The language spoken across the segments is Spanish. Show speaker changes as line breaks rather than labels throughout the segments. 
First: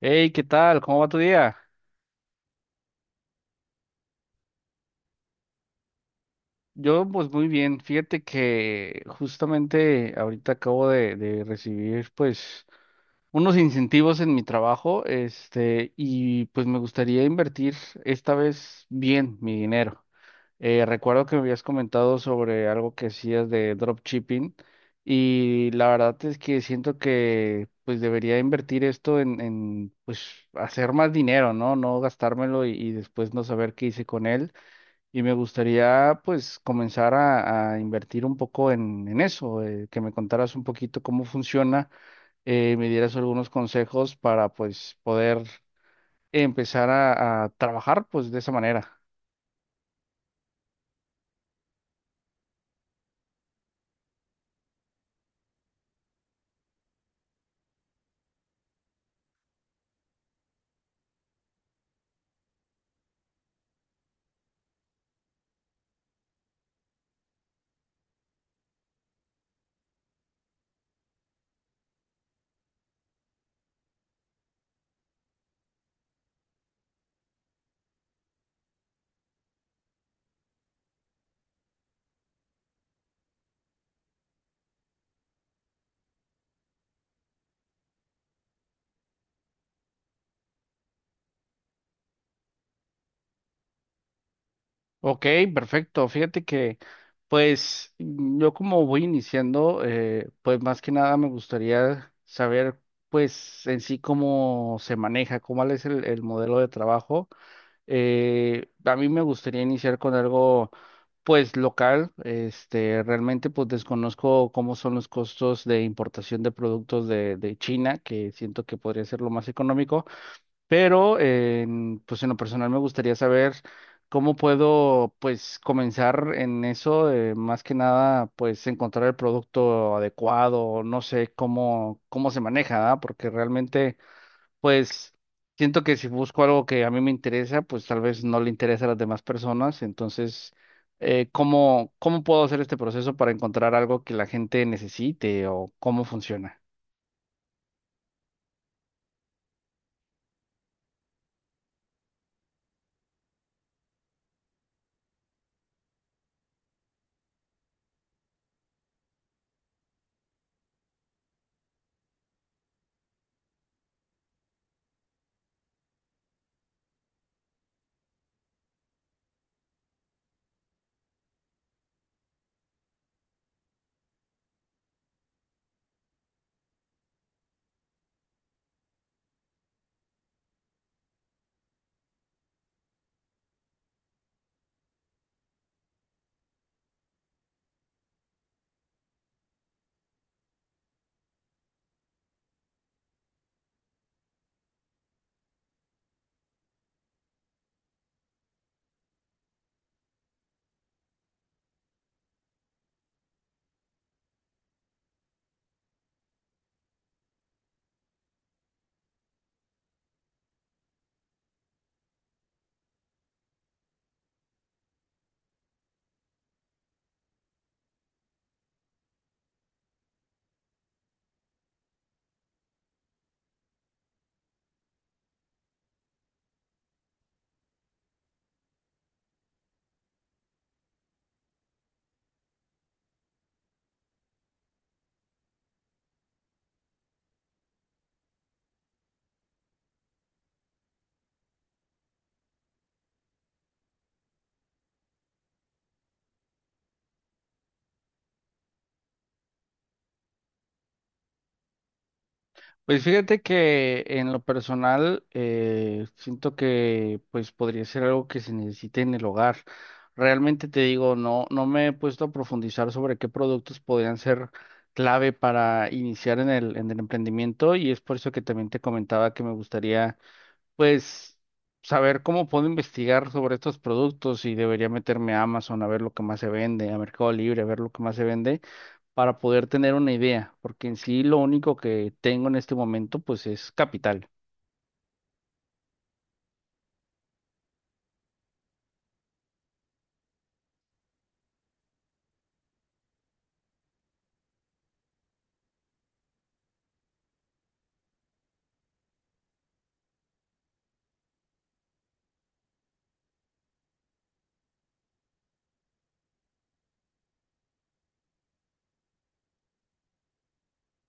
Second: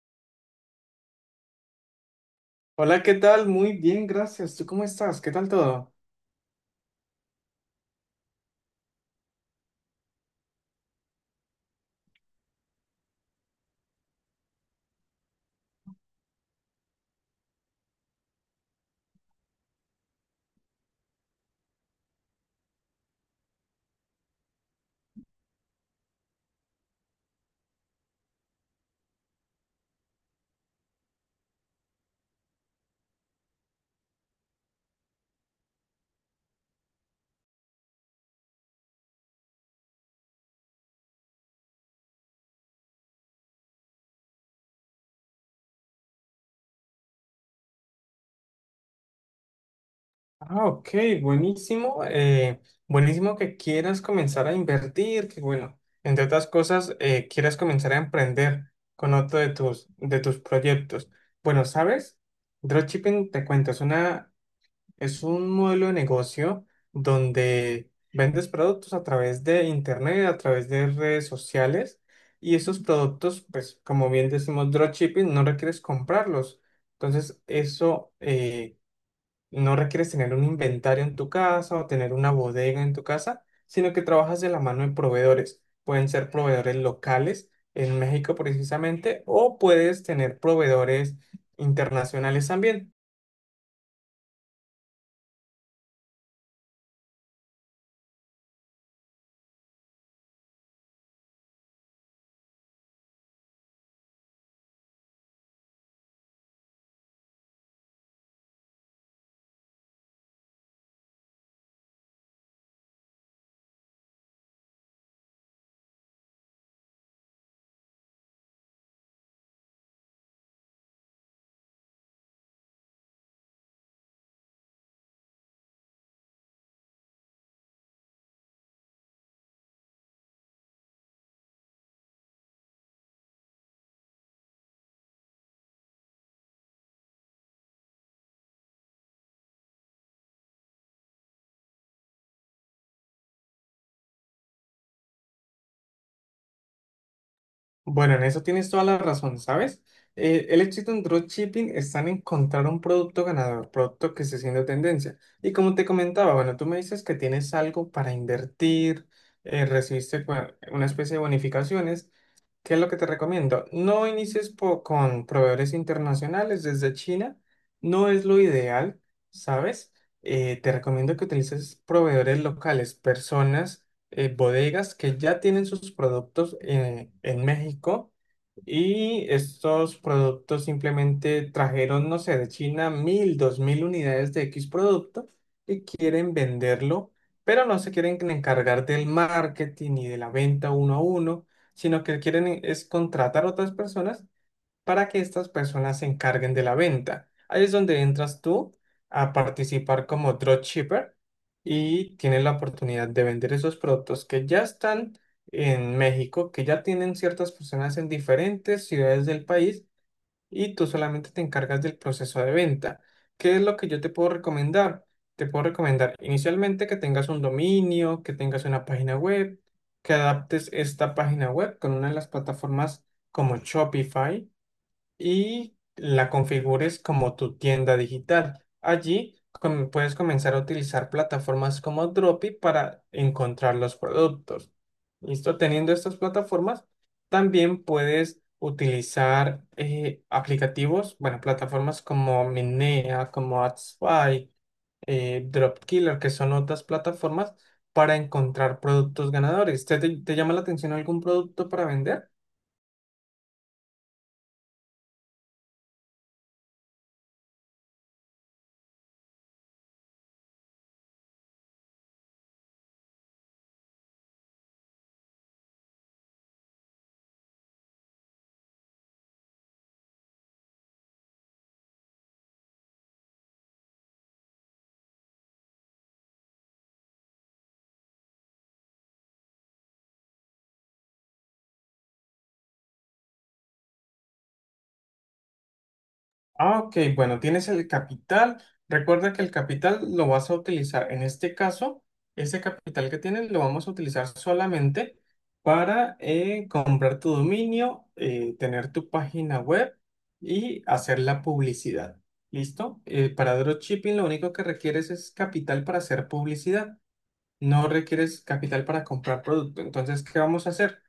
Hey, ¿qué tal? ¿Cómo va tu día?
Hola, ¿qué tal? Muy bien, gracias. ¿Tú cómo estás? ¿Qué tal todo?
Yo, pues muy bien. Fíjate que justamente ahorita acabo de recibir, pues, unos incentivos en mi trabajo, este, y pues me gustaría invertir esta vez bien mi dinero. Recuerdo que me habías comentado sobre algo que hacías de dropshipping y la verdad es que siento que, pues, debería invertir esto en pues, hacer más dinero, ¿no? No gastármelo y después no saber qué hice con él. Y me gustaría pues comenzar a invertir un poco en eso, que me contaras un poquito cómo funciona, me dieras algunos consejos para pues poder empezar a trabajar pues de esa manera.
Ah, ok, buenísimo. Buenísimo que quieras comenzar a invertir, que bueno, entre otras cosas, quieras comenzar a emprender con otro de tus proyectos. Bueno, ¿sabes? Dropshipping, te cuento, es un modelo de negocio donde vendes productos a través de internet, a través de redes sociales, y esos productos, pues como bien decimos, dropshipping, no requieres comprarlos. Entonces, eso no requieres tener un inventario en tu casa o tener una bodega en tu casa, sino que trabajas de la mano de proveedores. Pueden ser proveedores locales en México precisamente, o puedes tener proveedores internacionales también.
Ok, perfecto. Fíjate que pues yo como voy iniciando, pues más que nada me gustaría saber pues en sí cómo se maneja, cómo es el modelo de trabajo. A mí me gustaría iniciar con algo, pues, local. Este, realmente, pues, desconozco cómo son los costos de importación de productos de China, que siento que podría ser lo más económico. Pero, en, pues, en lo personal me gustaría saber cómo puedo, pues, comenzar en eso. Más que nada, pues, encontrar el producto adecuado. No sé cómo, cómo se maneja, ¿ah? Porque realmente pues siento que si busco algo que a mí me interesa, pues tal vez no le interesa a las demás personas. Entonces, ¿cómo, cómo puedo hacer este proceso para encontrar algo que la gente necesite o cómo funciona?
Bueno, en eso tienes toda la razón, ¿sabes? El éxito en dropshipping está en encontrar un producto ganador, producto que esté siendo tendencia. Y como te comentaba, bueno, tú me dices que tienes algo para invertir, recibiste una especie de bonificaciones. ¿Qué es lo que te recomiendo? No inicies con proveedores internacionales desde China, no es lo ideal, ¿sabes? Te recomiendo que utilices proveedores locales, personas bodegas que ya tienen sus productos en México, y estos productos simplemente trajeron, no sé, de China 1,000, 2,000 unidades de X producto, y quieren venderlo, pero no se quieren encargar del marketing ni de la venta uno a uno, sino que quieren es contratar otras personas para que estas personas se encarguen de la venta. Ahí es donde entras tú a participar como dropshipper y tienes la oportunidad de vender esos productos que ya están en México, que ya tienen ciertas personas en diferentes ciudades del país, y tú solamente te encargas del proceso de venta. ¿Qué es lo que yo te puedo recomendar? Te puedo recomendar inicialmente que tengas un dominio, que tengas una página web, que adaptes esta página web con una de las plataformas como Shopify, y la configures como tu tienda digital. Allí puedes comenzar a utilizar plataformas como Dropi para encontrar los productos. ¿Listo? Teniendo estas plataformas, también puedes utilizar aplicativos, bueno, plataformas como Minea, como AdSpy, Dropkiller, que son otras plataformas para encontrar productos ganadores. ¿Te llama la atención algún producto para vender?
Pues fíjate que en lo personal siento que pues podría ser algo que se necesite en el hogar. Realmente te digo, no, no me he puesto a profundizar sobre qué productos podrían ser clave para iniciar en el emprendimiento y es por eso que también te comentaba que me gustaría pues saber cómo puedo investigar sobre estos productos y debería meterme a Amazon a ver lo que más se vende, a Mercado Libre a ver lo que más se vende para poder tener una idea, porque en sí lo único que tengo en este momento pues es capital.
Ah, ok, bueno, tienes el capital. Recuerda que el capital lo vas a utilizar, en este caso, ese capital que tienes lo vamos a utilizar solamente para comprar tu dominio, tener tu página web y hacer la publicidad. ¿Listo? Para dropshipping lo único que requieres es capital para hacer publicidad, no requieres capital para comprar producto. Entonces, ¿qué vamos a hacer?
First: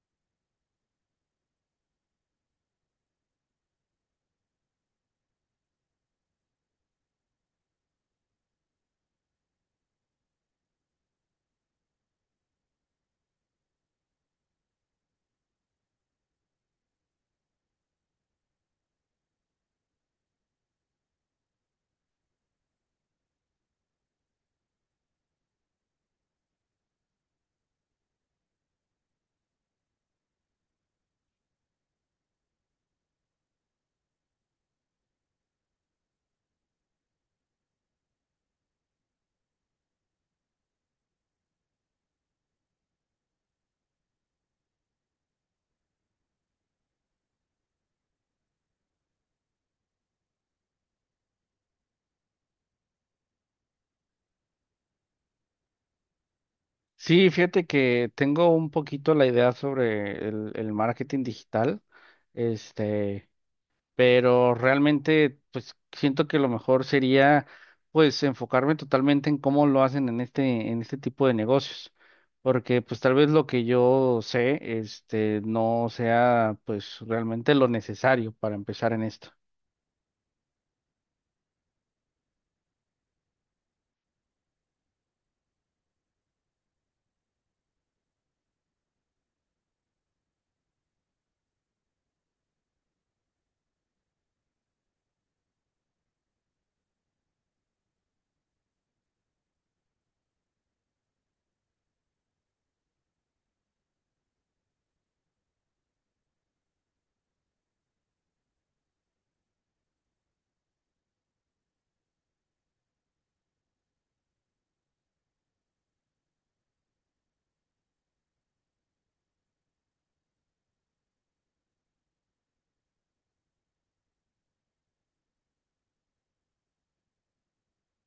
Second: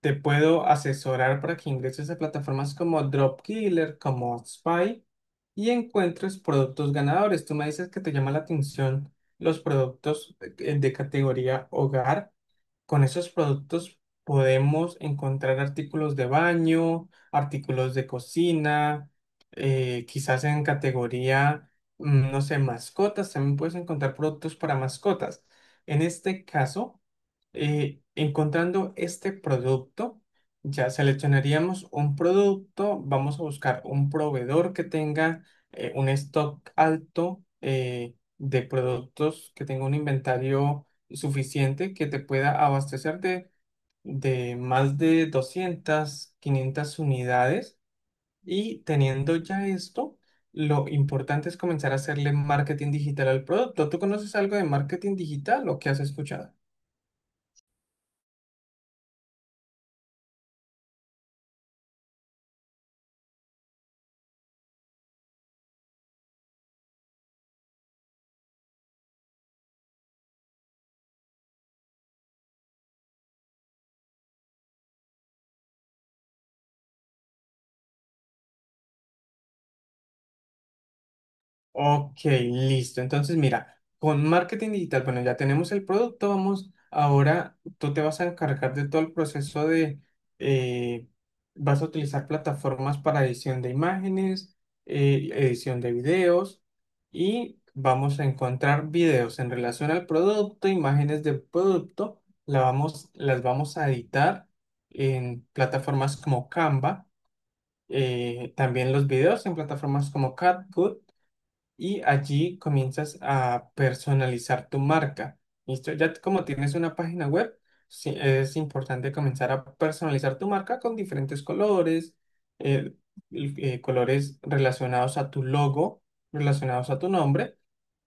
Te puedo asesorar para que ingreses a plataformas como Dropkiller, como Spy, y encuentres productos ganadores. Tú me dices que te llama la atención los productos de categoría hogar. Con esos productos podemos encontrar artículos de baño, artículos de cocina, quizás en categoría, no sé, mascotas. También puedes encontrar productos para mascotas. En este caso, encontrando este producto, ya seleccionaríamos un producto, vamos a buscar un proveedor que tenga un stock alto de productos, que tenga un inventario suficiente que te pueda abastecer de más de 200 500 unidades. Y teniendo ya esto, lo importante es comenzar a hacerle marketing digital al producto. ¿Tú conoces algo de marketing digital o qué has escuchado?
Sí, fíjate que tengo un poquito la idea sobre el marketing digital. Este, pero realmente pues siento que lo mejor sería pues enfocarme totalmente en cómo lo hacen en este tipo de negocios, porque pues tal vez lo que yo sé este no sea pues realmente lo necesario para empezar en esto.
Ok, listo. Entonces, mira, con marketing digital, bueno, ya tenemos el producto, vamos, ahora tú te vas a encargar de todo el proceso eh, vas a utilizar plataformas para edición de imágenes, edición de videos, y vamos a encontrar videos en relación al producto, imágenes del producto, las vamos a editar en plataformas como Canva, también los videos en plataformas como CapCut, y allí comienzas a personalizar tu marca. ¿Listo? Ya como tienes una página web, sí, es importante comenzar a personalizar tu marca con diferentes colores, eh, colores relacionados a tu logo, relacionados a tu nombre,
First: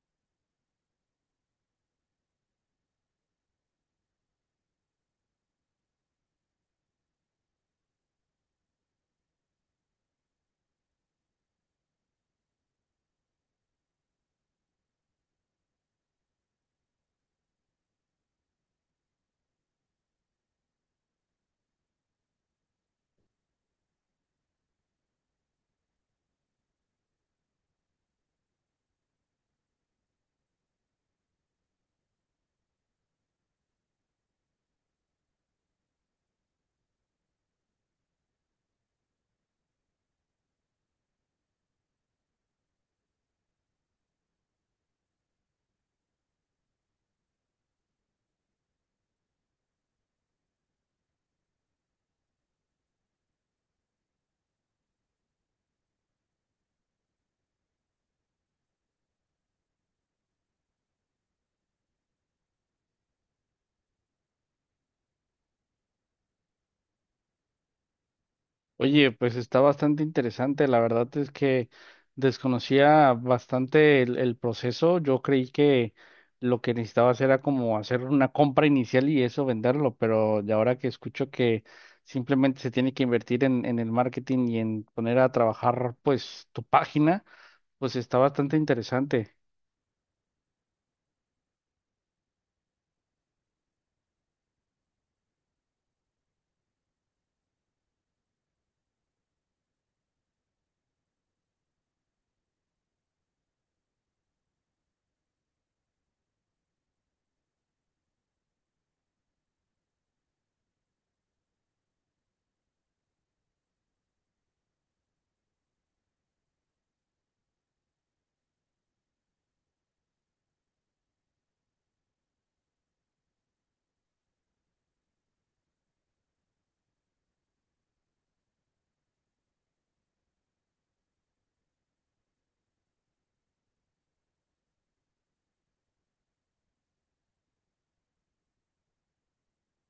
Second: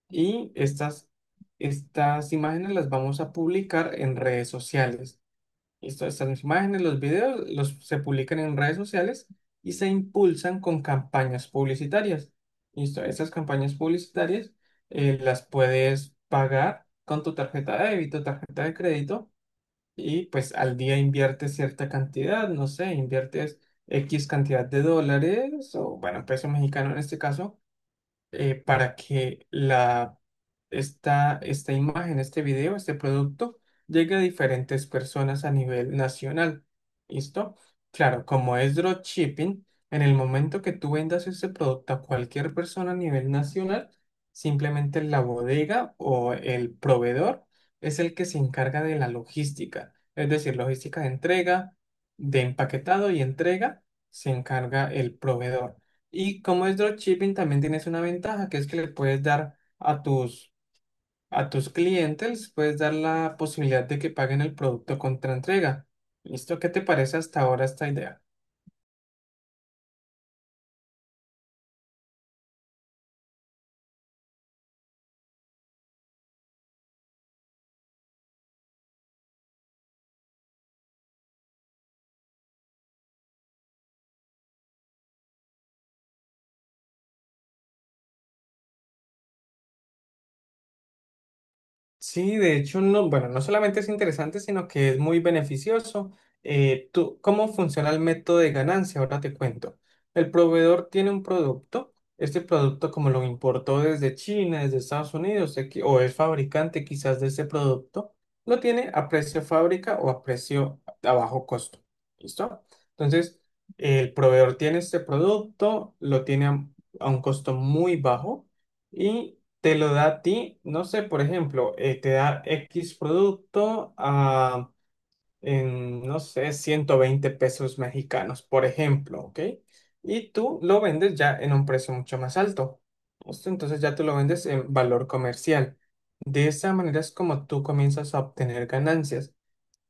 y estas imágenes las vamos a publicar en redes sociales. Estas imágenes, los videos, se publican en redes sociales y se impulsan con campañas publicitarias. Listo, estas campañas publicitarias las puedes pagar con tu tarjeta de débito, tarjeta de crédito, y pues al día inviertes cierta cantidad, no sé, inviertes X cantidad de dólares, o bueno, peso mexicano en este caso, para que la, esta imagen, este video, este producto llegue a diferentes personas a nivel nacional. ¿Listo? Claro, como es dropshipping, en el momento que tú vendas ese producto a cualquier persona a nivel nacional, simplemente la bodega o el proveedor es el que se encarga de la logística, es decir, logística de entrega, de empaquetado y entrega, se encarga el proveedor. Y como es dropshipping, también tienes una ventaja, que es que le puedes dar a tus clientes, puedes dar la posibilidad de que paguen el producto contra entrega. ¿Listo? ¿Qué te parece hasta ahora esta idea?
Oye, pues está bastante interesante. La verdad es que desconocía bastante el proceso. Yo creí que lo que necesitabas era como hacer una compra inicial y eso venderlo, pero de ahora que escucho que simplemente se tiene que invertir en el marketing y en poner a trabajar pues tu página, pues está bastante interesante.
Sí, de hecho, no, bueno, no solamente es interesante, sino que es muy beneficioso. Tú, ¿cómo funciona el método de ganancia? Ahora te cuento. El proveedor tiene un producto. Este producto, como lo importó desde China, desde Estados Unidos, o es fabricante quizás de ese producto, lo tiene a precio fábrica o a precio a bajo costo. ¿Listo? Entonces, el proveedor tiene este producto, lo tiene a un costo muy bajo, te lo da a ti, no sé, por ejemplo, te da X producto no sé, 120 pesos mexicanos, por ejemplo, ¿ok? Y tú lo vendes ya en un precio mucho más alto. ¿Listo? Entonces ya tú lo vendes en valor comercial. De esa manera es como tú comienzas a obtener ganancias.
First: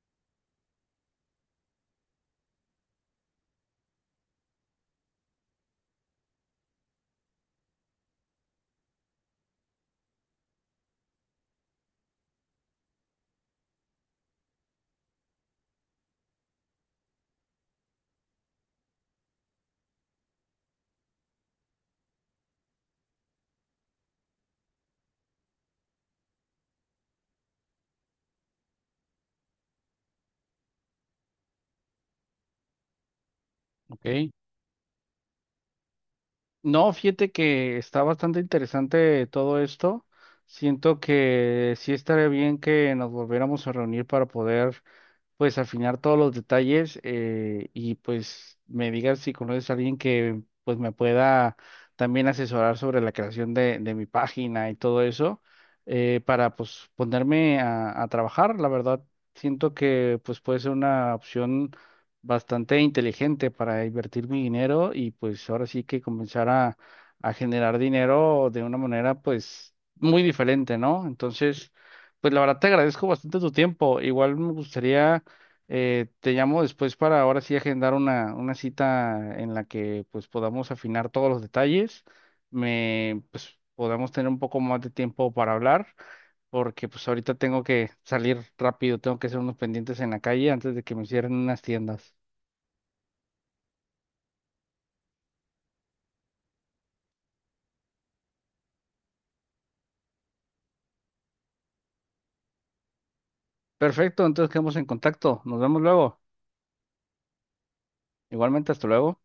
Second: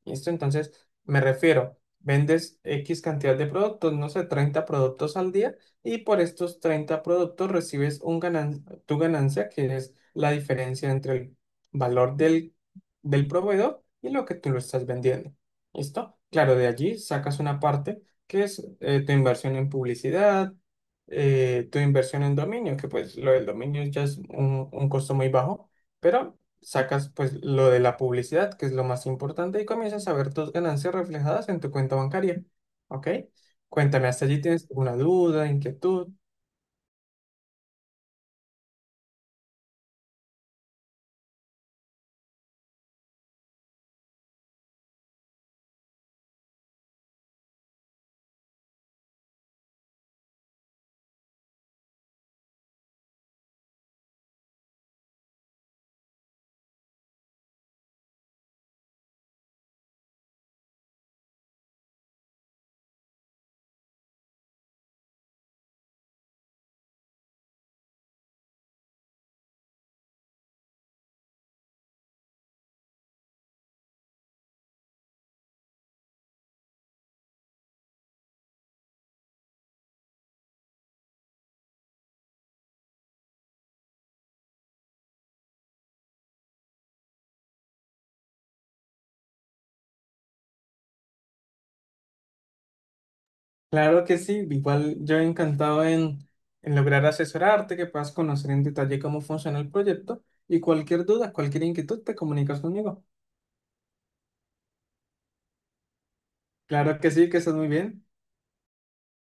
¿Listo? Entonces, me refiero, vendes X cantidad de productos, no sé, 30 productos al día, y por estos 30 productos recibes tu ganancia, que es la diferencia entre el valor del proveedor y lo que tú lo estás vendiendo. ¿Listo? Claro, de allí sacas una parte que es tu inversión en publicidad, tu inversión en dominio, que pues lo del dominio ya es un costo muy bajo, pero sacas pues lo de la publicidad, que es lo más importante, y comienzas a ver tus ganancias reflejadas en tu cuenta bancaria. ¿Ok? Cuéntame, ¿hasta
Ok.
allí tienes alguna duda, inquietud?
No, fíjate que está bastante interesante todo esto. Siento que sí estaría bien que nos volviéramos a reunir para poder pues afinar todos los detalles y pues me digas si conoces a alguien que pues me pueda también asesorar sobre la creación de mi página y todo eso para pues ponerme a trabajar. La verdad, siento que pues puede ser una opción bastante inteligente para invertir mi dinero y pues ahora sí que comenzar a generar dinero de una manera pues muy diferente, ¿no? Entonces, pues la verdad te agradezco bastante tu tiempo. Igual me gustaría te llamo después para ahora sí agendar una cita en la que pues podamos afinar todos los detalles, me pues podamos tener un poco más de tiempo para hablar, porque pues ahorita tengo que salir rápido, tengo que hacer unos pendientes en la calle antes de que me cierren unas tiendas.
Claro que sí, igual yo encantado en, lograr asesorarte, que puedas conocer en detalle cómo funciona el proyecto, y cualquier duda, cualquier inquietud, te comunicas conmigo.
Perfecto, entonces quedamos en contacto, nos vemos luego.
Claro que sí, que estás muy bien.
Igualmente, hasta luego.